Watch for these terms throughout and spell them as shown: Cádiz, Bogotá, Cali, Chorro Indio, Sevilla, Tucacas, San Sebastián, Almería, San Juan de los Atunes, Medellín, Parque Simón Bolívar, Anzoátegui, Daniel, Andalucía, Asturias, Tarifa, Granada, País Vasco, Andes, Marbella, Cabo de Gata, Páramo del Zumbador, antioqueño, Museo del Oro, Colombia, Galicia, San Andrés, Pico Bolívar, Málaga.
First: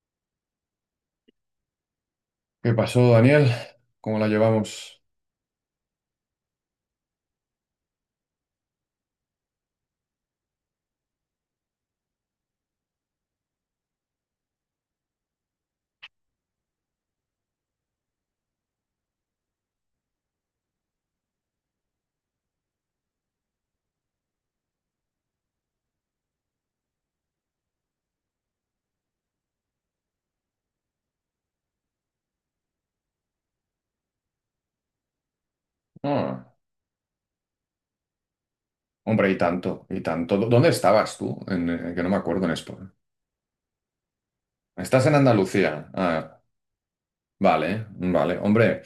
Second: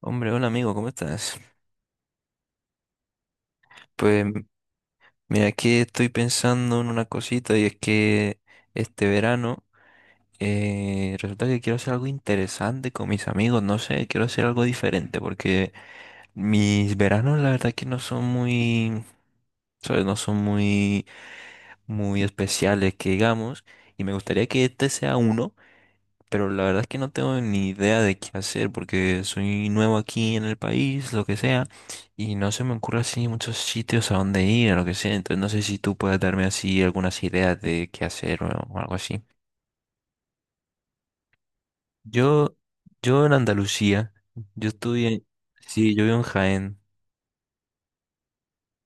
Hombre, hola amigo, ¿cómo estás? ¿Qué pasó, Daniel? ¿Cómo Pues la llevamos? mira, aquí estoy pensando en una cosita y es que este verano resulta que quiero hacer algo interesante con mis amigos, no sé, quiero hacer algo diferente porque mis veranos la verdad que no son muy, ¿sabes? No son muy, muy especiales que digamos y me gustaría que este sea uno. Pero la verdad es que no tengo ni idea de qué hacer porque soy nuevo aquí en el país, lo que sea, y no se me ocurre así muchos sitios a dónde ir, o lo que sea. Entonces no sé si tú puedes darme Ah, así algunas ideas de qué hacer o algo así. hombre, y tanto, y tanto. ¿Dónde estabas tú? En, que no me acuerdo en Yo, esto. yo en Andalucía, yo Estás en estudié. Andalucía. Sí, yo vivo en Ah, Jaén. vale, vale. Hombre,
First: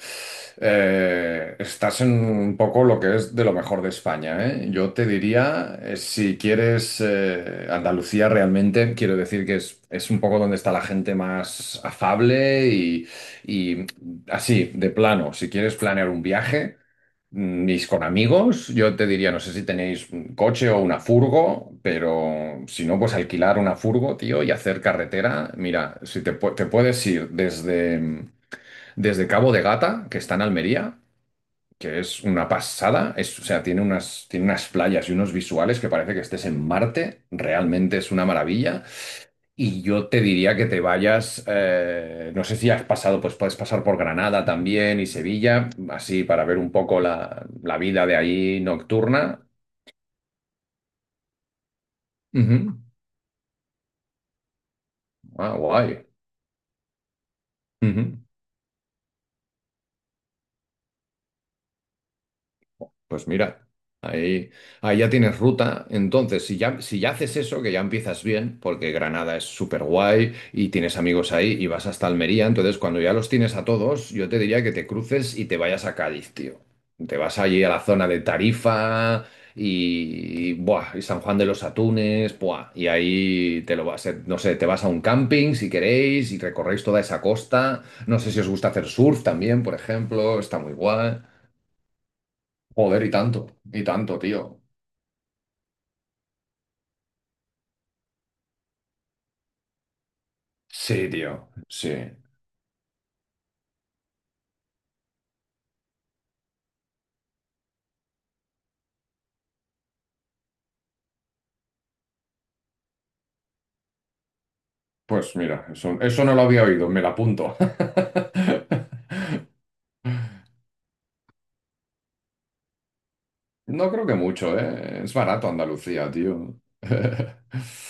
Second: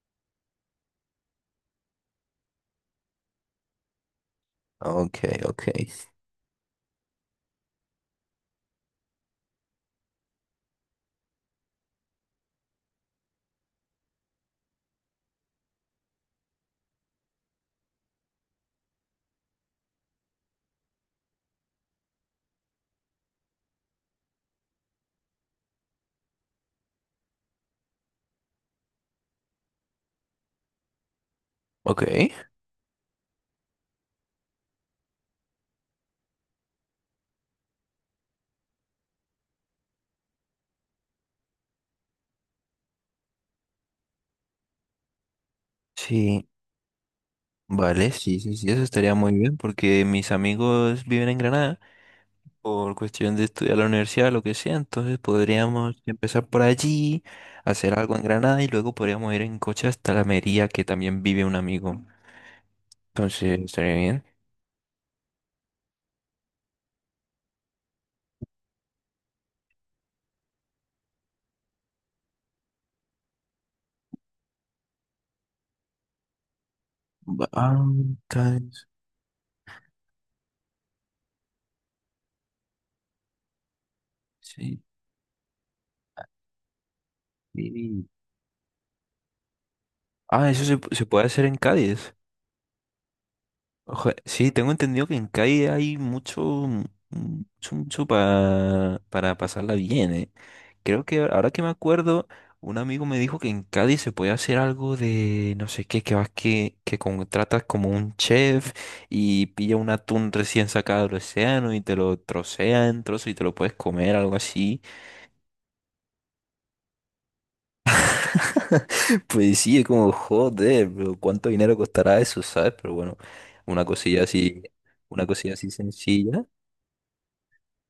estás en un poco lo que es de lo mejor de España, ¿eh? Yo te Ok, ok. diría, si quieres, Andalucía realmente, quiero decir que es un poco donde está la gente más afable y así, de plano, si quieres planear un viaje, y con amigos, yo te diría, no sé si tenéis un coche o una furgo, pero si no, pues alquilar una furgo, tío, y hacer carretera. Mira, si te, pu- te puedes ir desde Cabo de Gata, que está en Almería, que Ok. es una pasada, es, o sea, tiene unas playas y unos visuales que parece que estés en Marte, realmente es una maravilla. Y yo te diría que te vayas, no sé si has pasado, pues puedes pasar por Granada también y Sevilla, así para Sí, ver un poco la vida vale, de sí, sí, ahí sí, eso estaría muy nocturna. bien porque mis amigos viven en Granada. Ujú. Por cuestión de estudiar la universidad, lo que sea, entonces Ah, podríamos guay. empezar por allí, hacer algo Ujú. en Granada y luego podríamos ir en coche hasta la Mería, que también vive un amigo. Pues Entonces, mira, estaría bien. ahí, ahí ya tienes ruta. Entonces, si ya haces eso, que ya empiezas bien, porque Granada es súper guay y tienes amigos ahí y vas hasta Almería, entonces cuando ya los tienes a todos, yo te diría que te cruces y te vayas a Cádiz, tío. Te vas allí a la zona de Bancas, Tarifa y, buah, y San Juan de los Atunes, buah, y ahí te lo vas, no sé, te sí. vas a un camping si queréis y recorréis toda esa costa. y- No sé si os gusta hacer surf también, por ejemplo, Ah, está eso muy se guay. puede hacer en Cádiz. Joder, y Ojo, tanto, sí, tío. tengo entendido que en Cádiz hay mucho, mucho, mucho para pasarla bien, ¿eh? Creo Sí, que ahora tío, que me sí. acuerdo, un amigo me dijo que en Cádiz se puede hacer algo de no sé qué, que vas que contratas como un chef y pilla un atún recién sacado del océano y te lo trocea en trozos y te lo puedes comer, algo así. Pues mira, eso no lo había oído, me la apunto. Pues sí, es como, joder, pero ¿cuánto dinero costará eso, sabes? Pero bueno, una No creo que cosilla mucho, así, ¿eh? Es una barato cosilla así Andalucía, sencilla. tío.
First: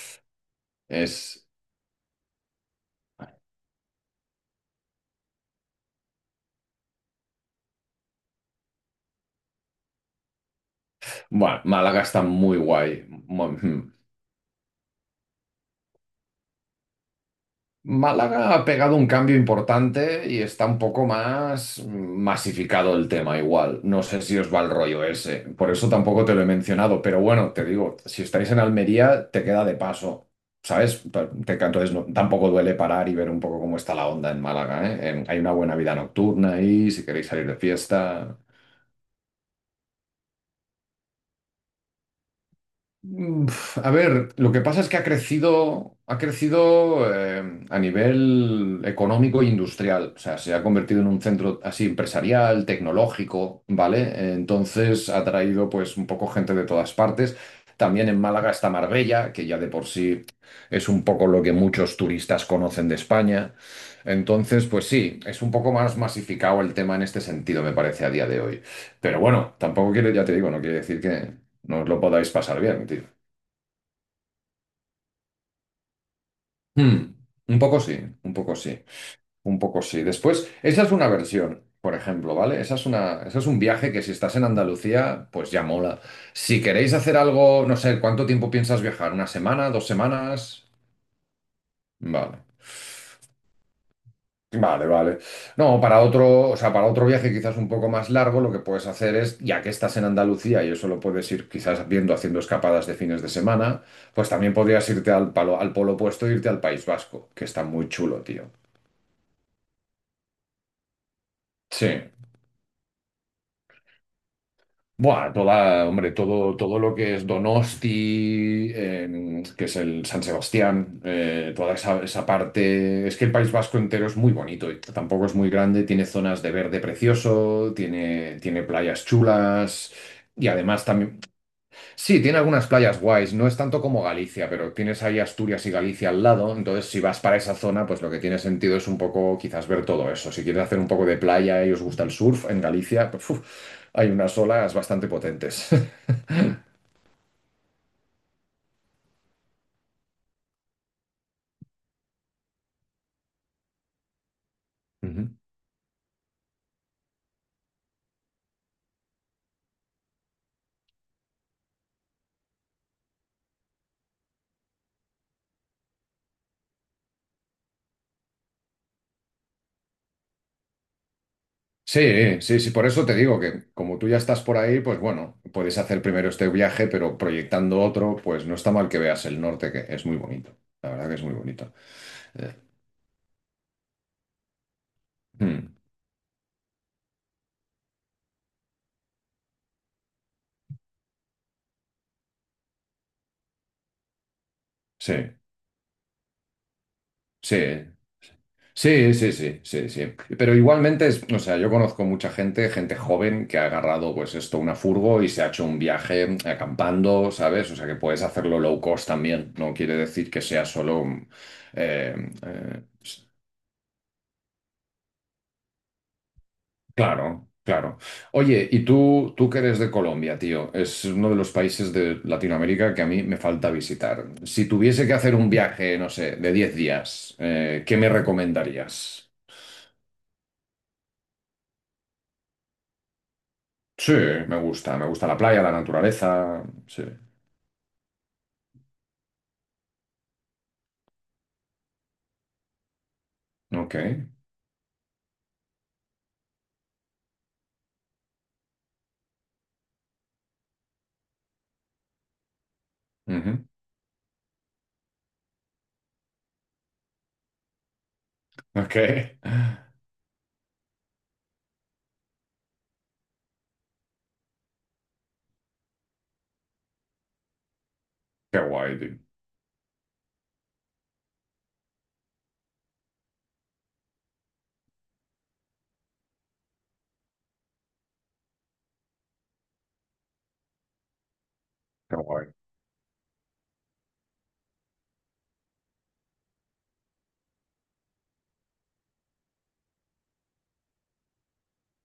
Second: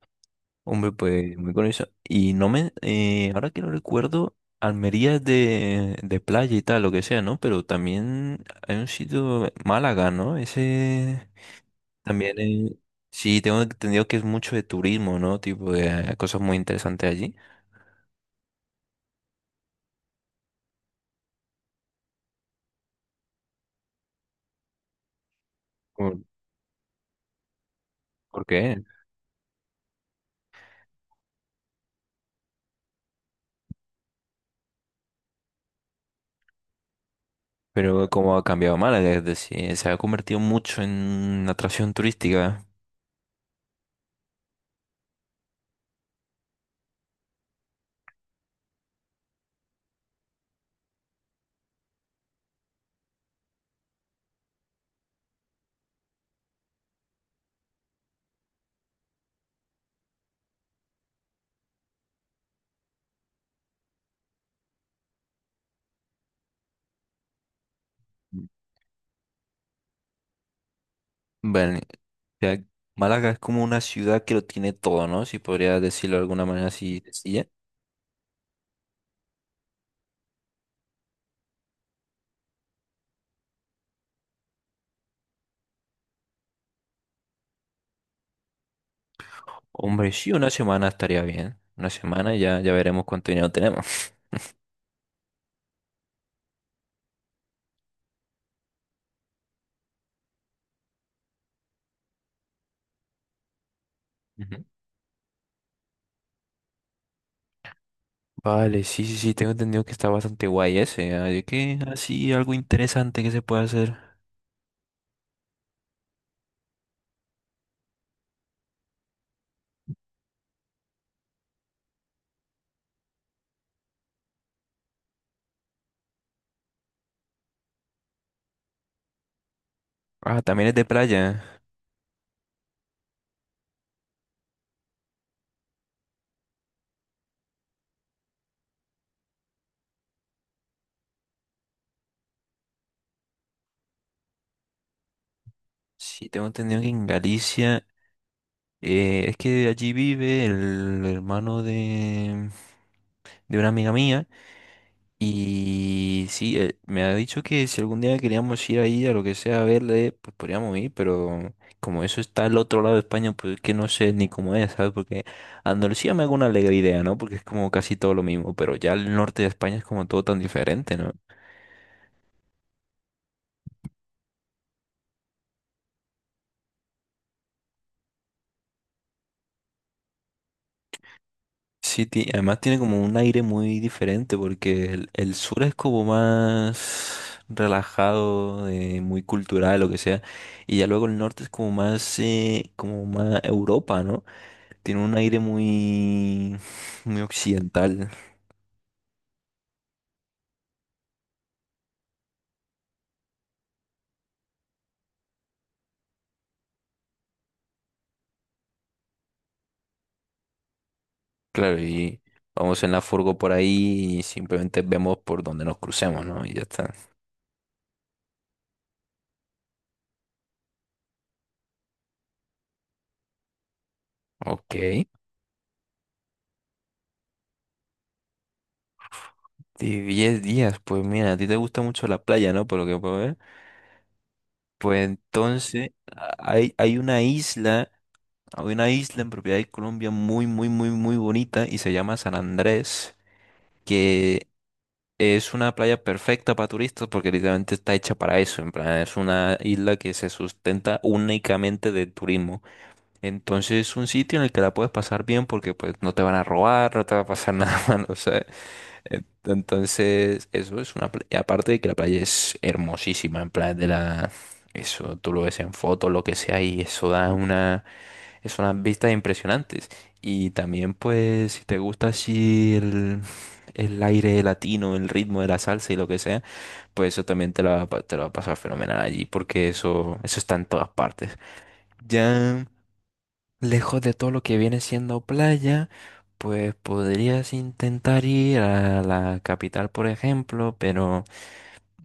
Hombre, pues Es... muy curioso. Y no me, ahora que lo recuerdo, Almería es de playa y tal, lo que sea, ¿no? Pero también hay un sitio, Málaga, ¿no? Ese Bueno, Málaga está también muy guay. sí, tengo entendido que es mucho de turismo, ¿no? Tipo, de, hay cosas muy interesantes allí. Málaga ha pegado un cambio importante y está un poco más masificado el tema igual. No sé si os va el rollo ese, por eso ¿Por, tampoco te lo he mencionado, pero bueno, te digo, si por estáis en qué? Almería, te queda de paso, ¿sabes? Entonces tampoco duele parar y ver un poco cómo está la onda en Málaga, ¿eh? Hay una buena vida nocturna ahí, si queréis salir de Pero como fiesta. ha cambiado Málaga, es decir, se ha convertido mucho en una atracción turística. Uf, a ver, lo que pasa es que ha crecido a nivel económico e industrial. O sea, se ha convertido en un centro así empresarial, tecnológico, ¿vale? Entonces ha traído pues un poco gente de todas partes. También en Málaga está Marbella, que ya de por sí es un poco lo que muchos turistas conocen de España. Entonces, pues sí, es un poco más masificado el tema en este sentido, me parece, a día de hoy. Pero bueno, tampoco quiere, ya te digo, no quiere decir que Bueno, no o os lo podáis pasar sea, bien, tío. Málaga es como una ciudad que lo tiene todo, ¿no? Si podría decirlo de alguna manera así Hmm, sencilla. Un poco sí, un poco sí, un poco sí. Después, esa es una versión, por ejemplo, ¿vale? Esa es un viaje que si estás en Andalucía, pues ya mola. Si queréis hacer algo, no sé, ¿cuánto tiempo piensas viajar? ¿Una semana? ¿Dos Hombre, sí, una semanas? semana estaría bien. Una semana Vale. ya, ya veremos cuánto dinero tenemos. Vale, vale. No, para otro, o sea, para otro viaje quizás un poco más largo, lo que puedes hacer es, ya que estás en Andalucía y eso lo puedes ir quizás viendo haciendo escapadas de fines de semana, pues también Ujú. podrías irte al polo opuesto e irte al País Vasco, que está muy chulo, tío. Vale, sí, sí, sí, tengo entendido que está bastante guay ese. Ah, ¿De Sí. Así, algo interesante que se puede hacer. Buah, toda, hombre, todo lo que es Donosti, que es el San Sebastián, toda esa parte. Es que el País Vasco entero es muy bonito, y tampoco es muy grande, tiene zonas de verde precioso, tiene playas chulas Ah, y también es de además también. playa. Sí, tiene algunas playas guays, no es tanto como Galicia, pero tienes ahí Asturias y Galicia al lado, entonces si vas para esa zona, pues lo que tiene sentido es un poco quizás ver todo eso. Si quieres hacer un poco de playa y os gusta el surf en Galicia, pues, uf, hay unas olas bastante potentes. Sí, tengo entendido que en Galicia, es que allí vive el hermano de una amiga mía. Ujú. Y sí, me ha dicho que si algún día queríamos ir ahí a lo que sea a verle, pues podríamos ir, pero como eso está al otro lado de España, pues es que no sé ni cómo es, ¿sabes? Porque Andalucía me hago una alegre idea, ¿no? Porque es como casi todo lo mismo, pero ya el norte de España es como todo tan diferente, ¿no? Sí, sí, sí, por eso te digo que como tú ya estás por ahí, pues bueno, puedes hacer primero este viaje, pero proyectando otro, pues no está mal que veas el norte, que es muy bonito. La verdad que es muy bonito. Sí, Eh, además tiene como un aire muy diferente porque el sur mm, es como más relajado, de muy cultural, lo que sea, y ya luego el norte es como más Europa, ¿no? Tiene sí, un aire muy, muy sí. occidental, Sí, sí, sí, sí, sí. Pero igualmente, es, o sea, yo conozco mucha gente joven que ha agarrado, pues esto, una furgo y se ha hecho un viaje acampando, ¿sabes? O sea, que puedes hacerlo low cost también. No quiere decir que sea solo... claro, y eh, vamos eh, en la s- furgo por ahí y simplemente vemos por donde nos crucemos, ¿no? Y ya está. claro, claro. Oye, y tú que eres de Colombia, tío, es uno de los países de Latinoamérica que a mí me falta visitar. Si Ok. tuviese que hacer un viaje, no sé, de 10 días, ¿qué me recomendarías? De 10 días, pues mira, a ti te gusta mucho la playa, ¿no? Por lo que puedo ver. Sí, me gusta, Pues me gusta la playa, la entonces, naturaleza. hay Sí. una isla, hay una isla en propiedad de Colombia muy, muy, muy, muy bonita y se llama San Andrés, Ok. que es una playa perfecta para turistas porque literalmente está hecha para eso. En plan, es una isla que se sustenta únicamente del turismo. Ujú, Entonces es un sitio en el que la puedes pasar bien porque pues no te van a robar, no te va a pasar nada malo, ¿sabes? ok. Qué Entonces eso es una playa. Aparte de que la playa es hermosísima, en plan de la. Eso tú lo ves en fotos, lo que sea, y eso da una. Es unas guay, vistas tío. impresionantes. Y también, pues, si te gusta así el aire latino, el ritmo de la salsa y lo que sea, pues eso también te lo va a te lo va a pasar fenomenal allí, porque eso está en todas partes. Qué guay. Ya lejos de todo lo que viene siendo playa, pues podrías intentar ir a la capital, por ejemplo, pero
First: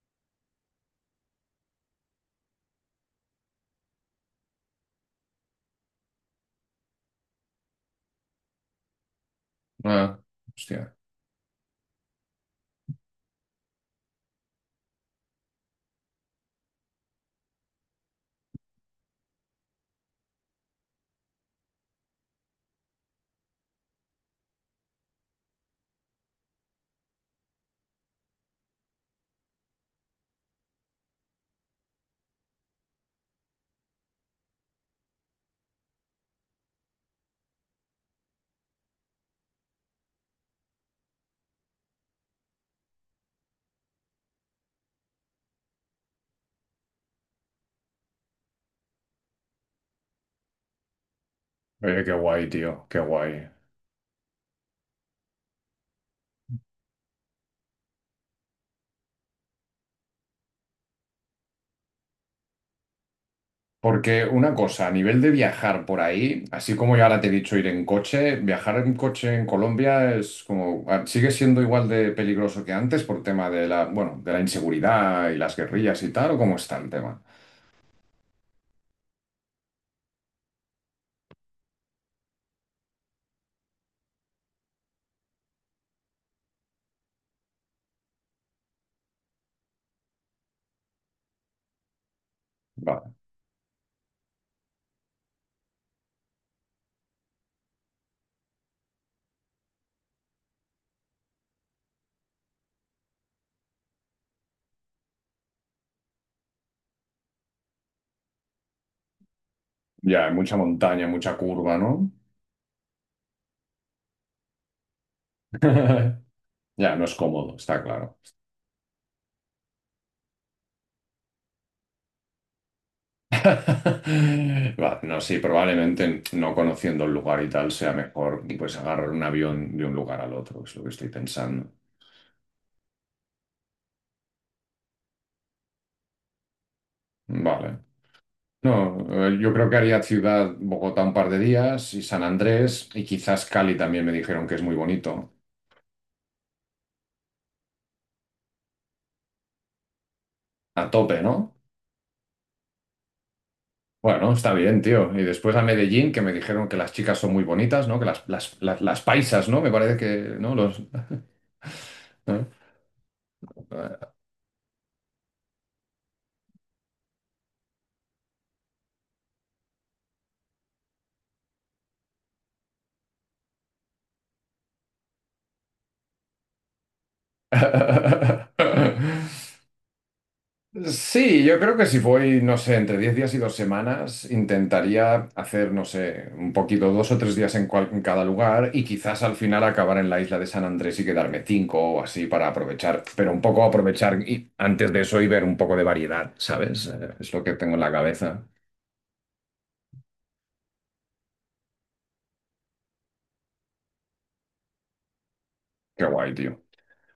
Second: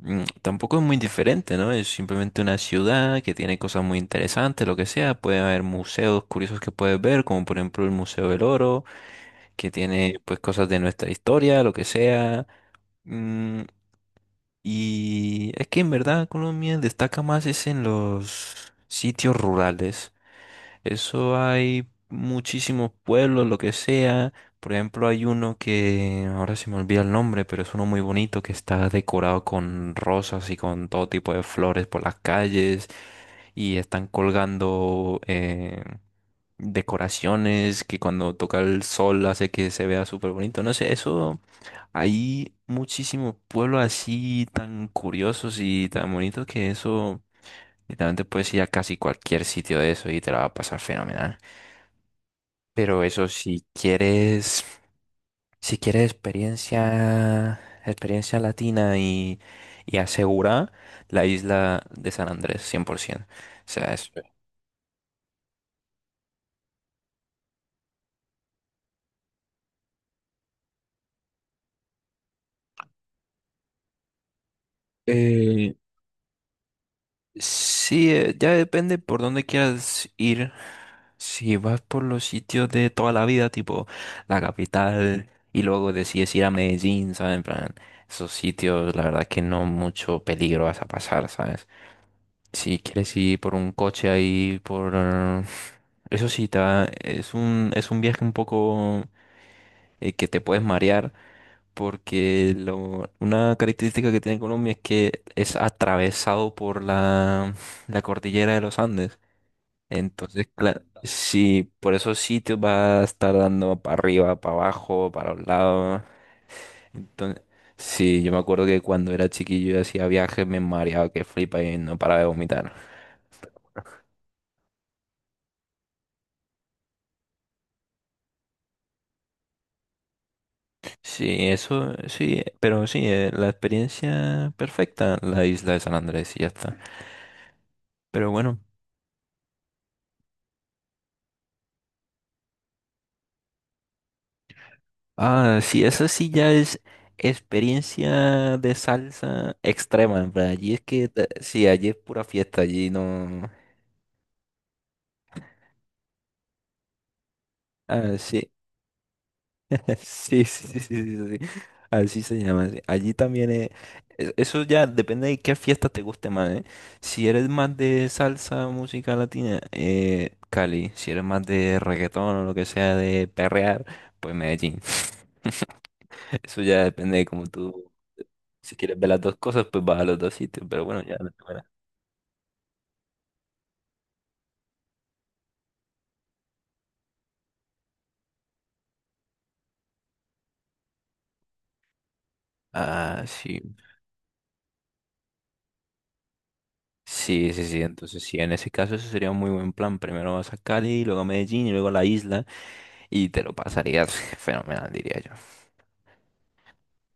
tampoco es muy diferente, ¿no? Es simplemente una ciudad que tiene cosas muy interesantes, lo que sea. Puede haber museos curiosos que puedes ver, como por ejemplo el Museo del Oro, que tiene Ah, pues cosas de hostia. nuestra historia, lo que sea. Mm, y es que en verdad Colombia destaca más es en los sitios rurales. Eso hay muchísimos pueblos, lo que sea. Por ejemplo, hay uno que ahora se me olvida el nombre, pero es uno muy bonito que está decorado con rosas y con todo tipo de flores por las calles y están colgando decoraciones que cuando toca el sol hace que se vea súper bonito. No sé, eso hay muchísimos pueblos así tan curiosos y tan bonitos que eso literalmente puedes ir a casi cualquier sitio de eso y te la va a pasar fenomenal. Oye, qué guay, tío. Qué Pero eso, guay. si quieres, si quieres experiencia, experiencia latina y asegura la isla de San Andrés, 100%. O sea, Porque una cosa, a nivel de viajar por ahí, así como yo ahora te he dicho ir en coche, viajar en coche en Colombia es como, ah, sigue siendo igual de peligroso que antes por tema de la, bueno, de la inseguridad y las eh, guerrillas y tal, ¿o cómo está el tema? sí, ya depende por dónde quieras ir. Si vas por los sitios de toda la vida, tipo la capital, y luego decides ir a Medellín, ¿sabes? En plan, esos sitios, la verdad que no mucho peligro vas a pasar, ¿sabes? Si Vale. quieres ir por un coche ahí. Eso sí, es un viaje un poco que te puedes marear, porque una característica que tiene Colombia es que es atravesado por la cordillera de los Andes. Ya, hay Entonces, mucha claro, montaña, mucha sí, curva, por ¿no? esos sitios va a estar dando para arriba, para abajo, para un lado. Ya, no es Entonces, cómodo, está claro. sí, yo me acuerdo que cuando era chiquillo y hacía viajes me mareaba que flipa y no paraba de vomitar. Va, no, sí, probablemente no conociendo el lugar y tal sea mejor pues agarrar un avión de un lugar al otro, es lo que estoy Sí, pensando. eso, sí, pero sí, la experiencia perfecta, la isla de San Andrés y ya está. Vale. Pero bueno, No, yo creo que haría ciudad Bogotá un par de días y San Andrés y quizás Cali también me dijeron que es muy bonito. ah, sí, esa sí ya es experiencia de salsa extrema, en plan, allí es A que, tope, ¿no? sí, allí es pura fiesta, allí no. Bueno, está bien, tío. Y después a Medellín, que me dijeron que las chicas son muy bonitas, ¿no? Que Ah, las, sí, las, las, las paisas, ¿no? Me parece que, sí, ¿no? sí, sí, Los... sí, sí, sí. Así se llama. Sí. Allí también eso ya depende de qué fiesta te guste más, ¿eh? Si eres más de salsa, música latina, Cali. Si eres más de reggaetón o lo que sea, de perrear, pues Medellín. Eso ya depende de cómo tú. Si quieres ver las dos cosas, pues vas a los dos sitios. Pero bueno, ya. La Sí, yo primera. creo que si voy, no sé, entre 10 días y 2 semanas, intentaría hacer, no sé, un poquito, 2 o 3 días en cada lugar y quizás al final acabar en la isla de San Andrés y quedarme cinco o así para aprovechar, Ah, pero un sí. poco aprovechar y antes de eso y ver un poco de variedad, ¿sabes? Es lo Sí, que sí, tengo en sí. la Entonces, sí, cabeza. en ese caso, eso sería un muy buen plan. Primero vas a Cali, luego a Medellín y luego a la isla. Y te lo pasarías fenomenal, diría yo. Qué guay, tío.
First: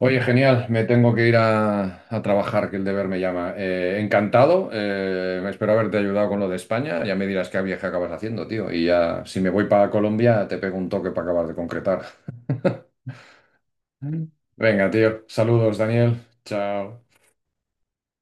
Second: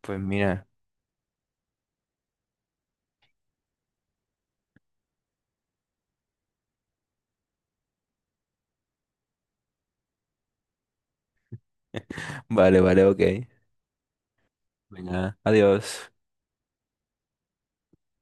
Pues Oye, mira, genial, me tengo que ir a trabajar, que el deber me llama. Encantado, espero haberte ayudado con lo de España. Ya me dirás qué viaje acabas haciendo, tío. Y ya, si me voy para Colombia, te pego un toque para acabar de concretar. vale, vale, ok. Venga, tío, Venga, saludos, adiós. Daniel. Chao.